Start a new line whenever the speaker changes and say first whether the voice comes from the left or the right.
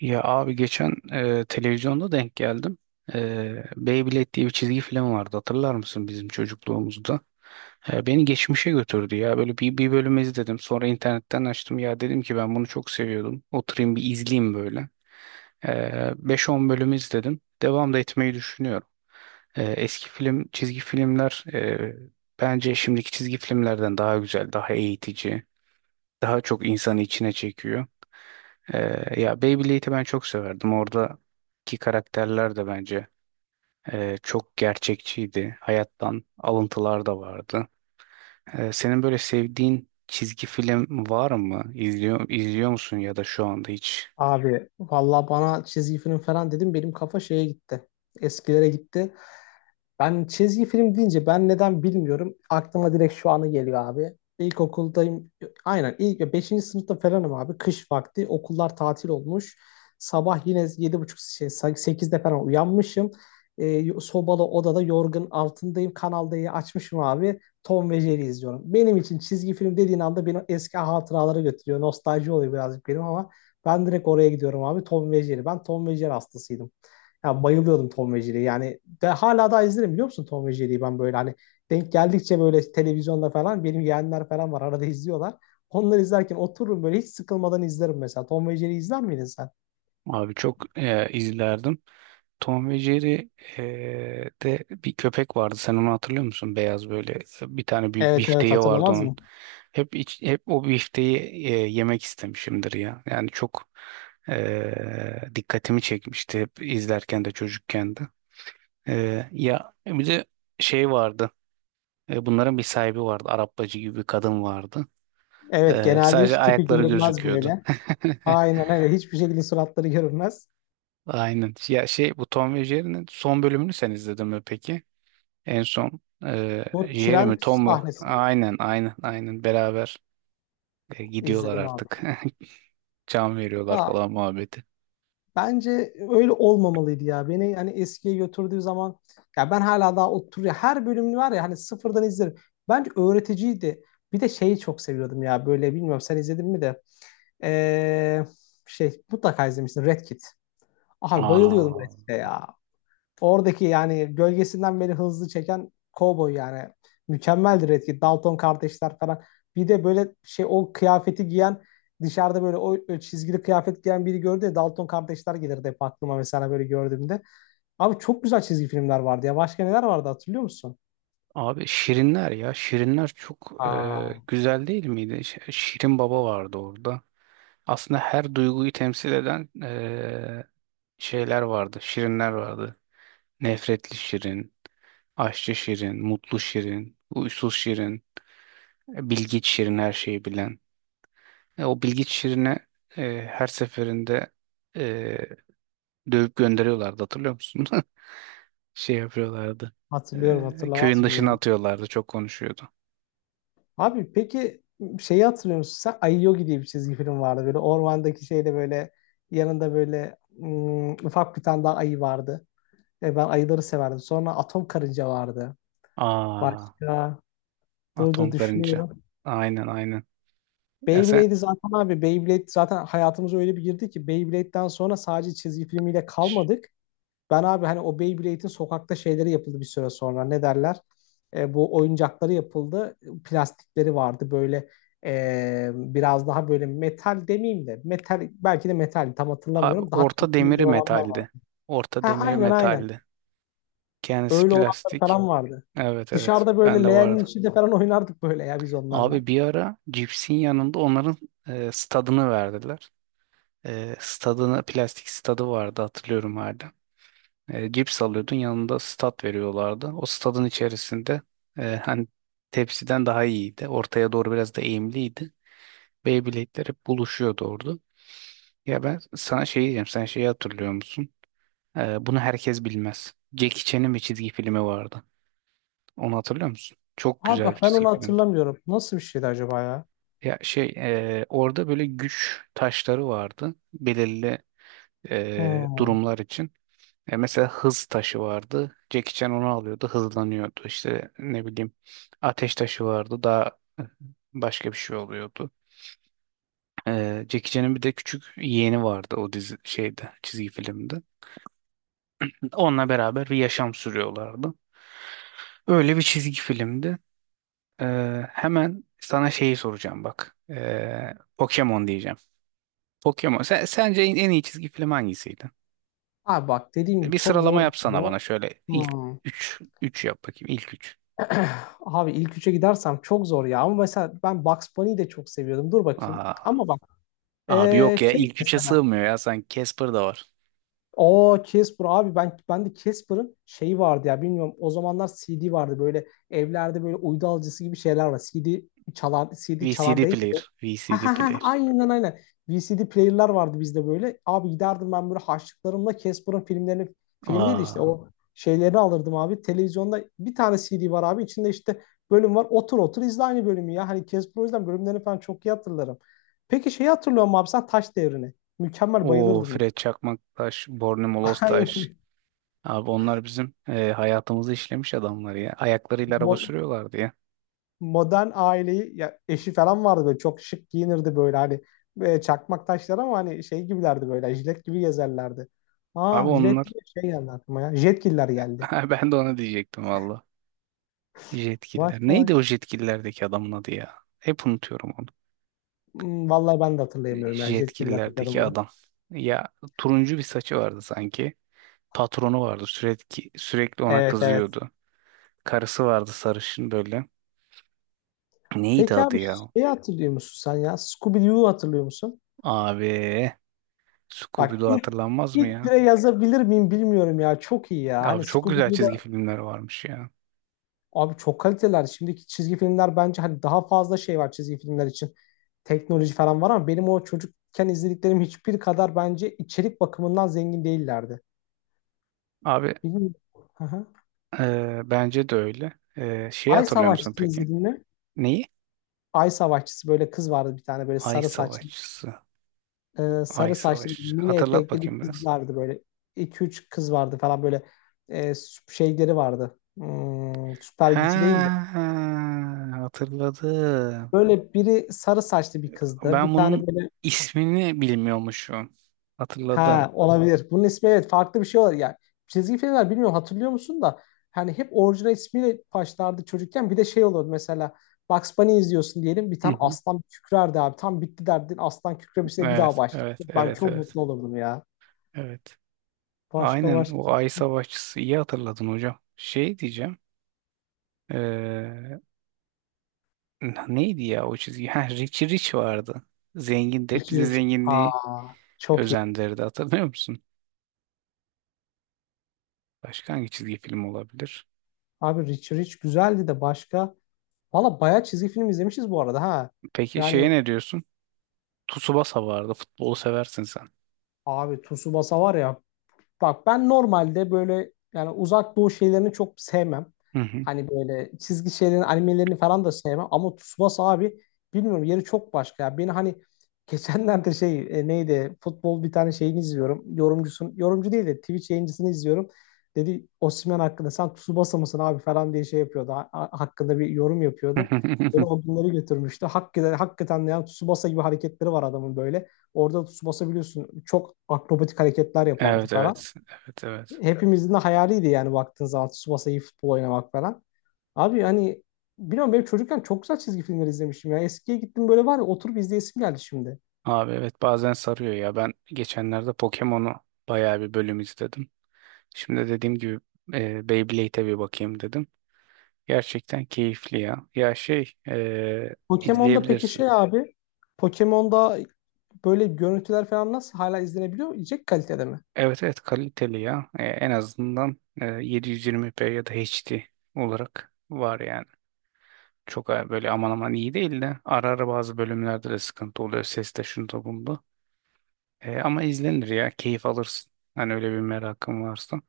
right: Ya abi geçen televizyonda denk geldim. Beyblade diye bir çizgi film vardı. Hatırlar mısın bizim çocukluğumuzda? Beni geçmişe götürdü ya. Böyle bir bölüm izledim. Sonra internetten açtım. Ya dedim ki ben bunu çok seviyordum. Oturayım bir izleyeyim böyle. E, 5-10 bölüm izledim. Devam da etmeyi düşünüyorum. Eski film, çizgi filmler bence şimdiki çizgi filmlerden daha güzel, daha eğitici, daha çok insanı içine çekiyor. Ya Beyblade'i ben çok severdim. Oradaki karakterler de bence çok gerçekçiydi. Hayattan alıntılar da vardı. Senin böyle sevdiğin çizgi film var mı? İzliyor musun ya da şu anda hiç?
left: Abi valla bana çizgi film falan dedim benim kafa şeye gitti. Eskilere gitti. Ben çizgi film deyince ben neden bilmiyorum. Aklıma direkt şu anı geliyor abi. İlkokuldayım. Aynen ilk beşinci sınıfta falanım abi. Kış vakti okullar tatil olmuş. Sabah yine 7:30 şey, 8'de falan uyanmışım. Sobalı odada yorgun altındayım. Kanal D'yi açmışım abi. Tom ve Jerry izliyorum. Benim için çizgi film dediğin anda beni eski hatıralara götürüyor. Nostalji oluyor birazcık benim ama ben direkt oraya gidiyorum abi. Tom ve Jerry. Ben Tom ve Jerry hastasıydım. Ya, bayılıyordum Tom ve Jerry'ye. Yani de, hala daha izlerim biliyor musun Tom ve Jerry'yi ben böyle hani denk geldikçe böyle televizyonda falan benim yeğenler falan var arada izliyorlar. Onları izlerken otururum böyle hiç sıkılmadan izlerim mesela. Tom ve Jerry izler miydin sen?
right: Abi çok izlerdim. Tom ve Jerry de bir köpek vardı. Sen onu hatırlıyor musun? Beyaz böyle bir tane büyük
left: Evet evet,
right: bifteği vardı
left: hatırlamaz
right: onun.
left: mı?
right: Hep o bifteği yemek istemişimdir ya. Yani çok dikkatimi çekmişti hep izlerken de çocukken de. Ya bir de şey vardı. Bunların bir sahibi vardı. Arap bacı gibi bir kadın vardı.
left: Evet, genelde hiç
right: Sadece
left: tipi
right: ayakları
left: görünmez
right: gözüküyordu.
left: böyle. Aynen öyle, hiçbir şekilde suratları görünmez.
right: Aynen. Ya şey, bu Tom ve Jerry'nin son bölümünü sen izledin mi peki? En son
left: Bu tren
right: Jeremy, Tom'u
left: sahnesini
right: aynen aynen aynen beraber gidiyorlar
left: izledim abi.
right: artık. Can veriyorlar
left: Ya,
right: falan muhabbeti.
left: bence öyle olmamalıydı ya. Beni hani eskiye götürdüğü zaman ya ben hala daha oturuyor. Her bölümünü var ya, hani sıfırdan izlerim. Bence öğreticiydi. Bir de şeyi çok seviyordum ya, böyle bilmiyorum sen izledin mi de. Ee, Şey, mutlaka izlemişsin Red Kit. Abi bayılıyordum Red
right: Aa,
left: Kit'e ya. Oradaki yani gölgesinden beni hızlı çeken Cowboy yani. Mükemmeldir etki. Dalton kardeşler falan. Bir de böyle şey o kıyafeti giyen dışarıda böyle o çizgili kıyafet giyen biri gördü ya, Dalton kardeşler gelirdi hep aklıma mesela böyle gördüğümde. Abi çok güzel çizgi filmler vardı ya. Başka neler vardı hatırlıyor musun?
right: abi Şirinler ya Şirinler çok
left: Aa,
right: güzel değil miydi? Şirin Baba vardı orada. Aslında her duyguyu temsil eden şeyler vardı. Şirinler vardı. Nefretli Şirin, Aşçı Şirin, Mutlu Şirin, Huysuz Şirin, Bilgiç Şirin, her şeyi bilen. O Bilgeç Şirin'i her seferinde e, dövüp gönderiyorlardı, hatırlıyor musun? Şey yapıyorlardı.
left: hatırlıyorum, hatırlamaz
right: Köyün
left: mı
right: dışına
left: ya?
right: atıyorlardı. Çok konuşuyordu.
left: Abi peki şeyi hatırlıyor musun sen? Ayogi diye bir çizgi film vardı. Böyle ormandaki şeyde böyle yanında böyle ufak bir tane daha ayı vardı. Ben ayıları severdim. Sonra atom karınca vardı.
right: Aa,
left: Başka, dur dur
right: atom karınca.
left: düşünüyorum.
right: Aynen aynen. Ya sen,
left: Beyblade'i zaten abi, Beyblade zaten hayatımıza öyle bir girdi ki Beyblade'den sonra sadece çizgi filmiyle
right: Ş-
left: kalmadık. Ben abi hani o Beyblade'in sokakta şeyleri yapıldı bir süre sonra. Ne derler? Bu oyuncakları yapıldı. Plastikleri vardı böyle, biraz daha böyle metal demeyeyim de metal, belki de metal tam
right: abi
left: hatırlamıyorum. Daha
right: orta
left: kaliteli
right: demiri
left: olanlar
right: metaldi.
left: vardı.
right: Orta
left: Ha,
right: demiri
left: aynen aynen.
right: metaldi. Kendisi
left: Öyle olanlar
right: plastik.
left: falan vardı.
right: Evet evet.
left: Dışarıda böyle
right: Bende
left: leğenin
right: vardı.
left: içinde falan oynardık böyle ya biz onlarla.
right: Abi bir ara cipsin yanında onların stadını verdiler. Stadına, plastik stadı vardı hatırlıyorum hala. Cips alıyordun, yanında stat veriyorlardı. O stadın içerisinde hani tepsiden daha iyiydi. Ortaya doğru biraz da eğimliydi. Beyblade'ler hep buluşuyordu orada. Ya ben sana şey diyeceğim. Sen şeyi hatırlıyor musun? Bunu herkes bilmez. Jackie Chan'ın bir çizgi filmi vardı. Onu hatırlıyor musun? Çok
left: Abi
right: güzel bir
left: bak ben
right: çizgi
left: onu
right: filmdi.
left: hatırlamıyorum. Nasıl bir şeydi acaba ya?
right: Ya şey, orada böyle güç taşları vardı. Belirli
left: Hmm.
right: durumlar için. Mesela hız taşı vardı. Jackie Chan onu alıyordu, hızlanıyordu. İşte ne bileyim, ateş taşı vardı. Daha başka bir şey oluyordu. Jackie Chan'ın bir de küçük yeğeni vardı o dizi şeyde, çizgi filmde. Onunla beraber bir yaşam sürüyorlardı. Öyle bir çizgi filmdi. E, Hemen sana şeyi soracağım bak. Pokemon diyeceğim. Pokemon. Sence en iyi çizgi film hangisiydi?
left: Abi bak dediğim gibi
right: Bir
left: çok
right: sıralama
left: zor bir şey
right: yapsana
left: bu.
right: bana şöyle, ilk
left: Hmm.
right: üç yap bakayım, ilk 3.
left: Abi ilk üçe gidersem çok zor ya. Ama mesela ben Bugs Bunny'yi de çok seviyordum. Dur bakayım. Ama bak,
right: Abi yok ya,
left: şey
right: ilk üçe
left: mesela.
right: sığmıyor ya, sanki Casper da var.
left: O Casper abi, ben de Casper'ın şeyi vardı ya, bilmiyorum o zamanlar CD vardı, böyle evlerde böyle uydu alıcısı gibi şeyler var. CD çalar, CD çalar
right: VCD
left: değil
right: player.
left: de. Ha
right: VCD
left: ha ha,
right: player.
left: aynen aynen. VCD player'lar vardı bizde böyle. Abi giderdim ben böyle harçlıklarımla Casper'ın filmlerini, film değil de işte
right: Aa.
left: o şeylerini alırdım abi. Televizyonda bir tane CD var abi, içinde işte bölüm var. Otur otur izle aynı bölümü ya. Hani Casper, o yüzden bölümlerini falan çok iyi hatırlarım. Peki şeyi hatırlıyor musun abi sen, Taş Devri'ni? Mükemmel,
right: O
left: bayılırdım ya.
right: Fred Çakmaktaş, Borne Molostaş.
left: Aynen.
right: Abi onlar bizim hayatımızı işlemiş adamlar ya. Ayaklarıyla araba
left: Mo-
right: sürüyorlardı ya.
left: modern aileyi, ya eşi falan vardı böyle, çok şık giyinirdi böyle hani, çakmak taşlar ama hani şey gibilerdi böyle, jilet gibi gezerlerdi.
right: Abi
left: Aa, jilet
right: onlar
left: diye şey geldi aklıma ya. Jetgiller geldi.
right: ha, ben de ona diyecektim valla. Jetkiller.
left: Başka
right: Neydi
left: başka.
right: o Jetkiller'deki adamın adı ya? Hep unutuyorum onu.
left: Hmm, vallahi ben de hatırlayamıyorum ya. Jetgiller bekledim
right: Jetkiller'deki
left: onu.
right: adam. Ya, turuncu bir saçı vardı sanki. Patronu vardı. Sürekli sürekli ona
left: Evet evet.
right: kızıyordu. Karısı vardı sarışın böyle. Neydi
left: Peki
right: adı
left: abi
right: ya?
left: şeyi hatırlıyor musun sen ya? Scooby-Doo'yu hatırlıyor musun?
right: Abi
left: Bak
right: Scooby-Doo
left: ilk,
right: hatırlanmaz mı
left: ilk
right: ya?
left: bire yazabilir miyim bilmiyorum ya. Çok iyi ya. Hani
right: Abi çok güzel çizgi
left: Scooby-Doo'da.
right: filmler varmış ya.
left: Abi çok kaliteler. Şimdiki çizgi filmler bence hani daha fazla şey var çizgi filmler için. Teknoloji falan var ama benim o çocukken izlediklerim hiçbir kadar bence içerik bakımından zengin değillerdi.
right: Abi
left: Bilmiyorum. Hı hı.
right: bence de öyle. Şeyi
left: Ay
right: hatırlıyor musun
left: Savaşçısı
right: peki?
left: izledin mi?
right: Neyi?
left: Ay Savaşçısı, böyle kız vardı bir tane, böyle
right: Ay
left: sarı saçlı
right: Savaşçısı. Ay
left: sarı saçlı
right: Savaşçı.
left: mini
right: Hatırlat
left: etekli bir
right: bakayım
left: kız
right: biraz.
left: vardı böyle. İki üç kız vardı falan böyle şeyleri vardı. Hmm, süper gücü değildi.
right: Ha, hatırladım.
left: Böyle biri sarı saçlı bir kızdı. Bir
right: Ben bunun
left: tane böyle.
right: ismini bilmiyormuşum. Hatırladım.
left: Ha, olabilir. Bunun ismi evet farklı bir şey olabilir. Yani çizgi filmler bilmiyorum hatırlıyor musun da hani hep orijinal ismiyle başlardı çocukken. Bir de şey olurdu mesela, Bugs Bunny izliyorsun diyelim, bir
right: Hı
left: tane
right: hı.
left: aslan kükrerdi abi. Tam bitti derdin, aslan kükremişse bir daha
right: Evet,
left: başladı.
right: evet,
left: Ben
right: evet,
left: çok
right: evet.
left: mutlu olurdum ya.
right: Evet.
left: Başka
right: Aynen,
left: başka.
right: o ay savaşçısı, iyi hatırladın hocam. Şey diyeceğim. eee, Neydi ya o çizgi? Ha, Richie Rich vardı. Zengin de hep
left: Richie
right: bize
left: Rich.
right: zenginliği
left: Aa, çok iyi.
right: özendirdi, hatırlıyor musun? Başka hangi çizgi film olabilir?
left: Abi Richie Rich güzeldi de, başka? Valla bayağı çizgi film izlemişiz bu arada ha.
right: Peki şeye
left: Yani
right: ne diyorsun? Tsubasa vardı. Futbolu seversin sen.
left: abi Tsubasa var ya. Bak ben normalde böyle yani uzak doğu şeylerini çok sevmem.
right: Hı hı.
left: Hani böyle çizgi şeylerin animelerini falan da sevmem. Ama Tsubasa abi bilmiyorum, yeri çok başka ya. Beni hani geçenlerde şey, neydi, futbol bir tane şeyini izliyorum. Yorumcusun, yorumcu değil de Twitch yayıncısını izliyorum. Dedi Osimhen hakkında, sen Tsubasa mısın abi falan diye şey yapıyordu. Hakkında bir yorum yapıyordu. Beni o günleri götürmüştü. Hakikaten, hakikaten de yani Tsubasa gibi hareketleri var adamın böyle. Orada Tsubasa biliyorsun çok akrobatik hareketler yapardı
right: Evet
left: falan,
right: evet. Evet evet.
left: hepimizin de hayaliydi yani baktığın zaman Tsubasa iyi futbol oynamak falan. Abi hani bilmiyorum benim çocukken çok güzel çizgi filmler izlemişim ya. Eskiye gittim, böyle var ya oturup izleyesim geldi şimdi.
right: Abi evet, bazen sarıyor ya. Ben geçenlerde Pokemon'u bayağı bir bölüm izledim. Şimdi dediğim gibi Beyblade'e bir bakayım dedim. Gerçekten keyifli ya. Ya şey,
left: Pokemon'da peki
right: izleyebilirsin.
left: şey abi, Pokemon'da böyle görüntüler falan nasıl hala izlenebiliyor? Yiyecek kalitede mi?
right: Evet evet, kaliteli ya. En azından 720p ya da HD olarak var yani. Çok böyle aman aman iyi değil de, ara ara bazı bölümlerde de sıkıntı oluyor. Seste, şunda bunda. Ama izlenir ya. Keyif alırsın. Hani öyle bir merakın varsa.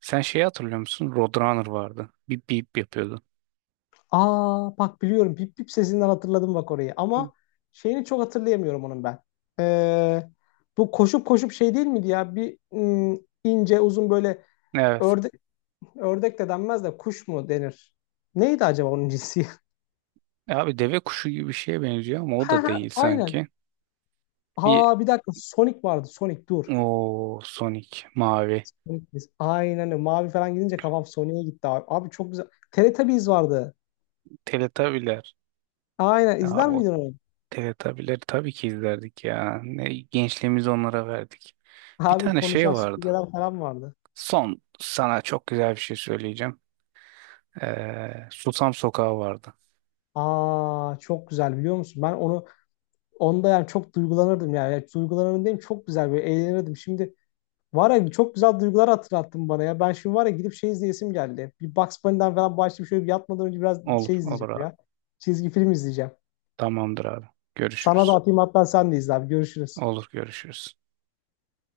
right: Sen şeyi hatırlıyor musun? Roadrunner vardı. Bip bip yapıyordu.
left: Aa, bak biliyorum, bip bip sesinden hatırladım bak orayı ama şeyini çok hatırlayamıyorum onun ben. Ee, Bu koşup koşup şey değil miydi ya, bir ince uzun böyle,
right: Evet.
left: örde, ördek de denmez de kuş mu denir? Neydi acaba onun cinsi?
right: Abi deve kuşu gibi bir şeye benziyor ama o
left: Ha
right: da
left: ha,
right: değil
left: aynen.
right: sanki. Bir
left: Ha, bir dakika, Sonic vardı. Sonic, dur.
right: O Sonic mavi.
left: Sonic biz. Aynen öyle. Mavi falan gidince kafam Sonic'e gitti abi. Abi çok güzel. Teletubbies vardı.
right: Teletabiler.
left: Aynen,
right: Abi
left: izler
right: o
left: miydin onu?
right: Teletabileri tabii ki izlerdik ya. Ne gençliğimizi onlara verdik. Bir
left: Abi
right: tane şey
left: konuşan
right: vardı.
left: süpürgeler falan vardı.
right: Son sana çok güzel bir şey söyleyeceğim. Susam Sokağı vardı.
left: Aa, çok güzel, biliyor musun? Ben onu, onda yani çok duygulanırdım yani. Yani duygulanırdım diyeyim, çok güzel böyle eğlenirdim. Şimdi var ya, çok güzel duygular hatırlattın bana ya. Ben şimdi var ya gidip şey izleyesim geldi. Bir Bugs Bunny'den falan başlayıp şöyle bir, yatmadan önce biraz
right: Olur,
left: şey
right: olur
left: izleyeceğim
right: abi.
left: ya. Çizgi film izleyeceğim.
right: Tamamdır abi.
left: Sana da
right: Görüşürüz.
left: atayım, hatta sen de izle abi. Görüşürüz.
right: Olur, görüşürüz.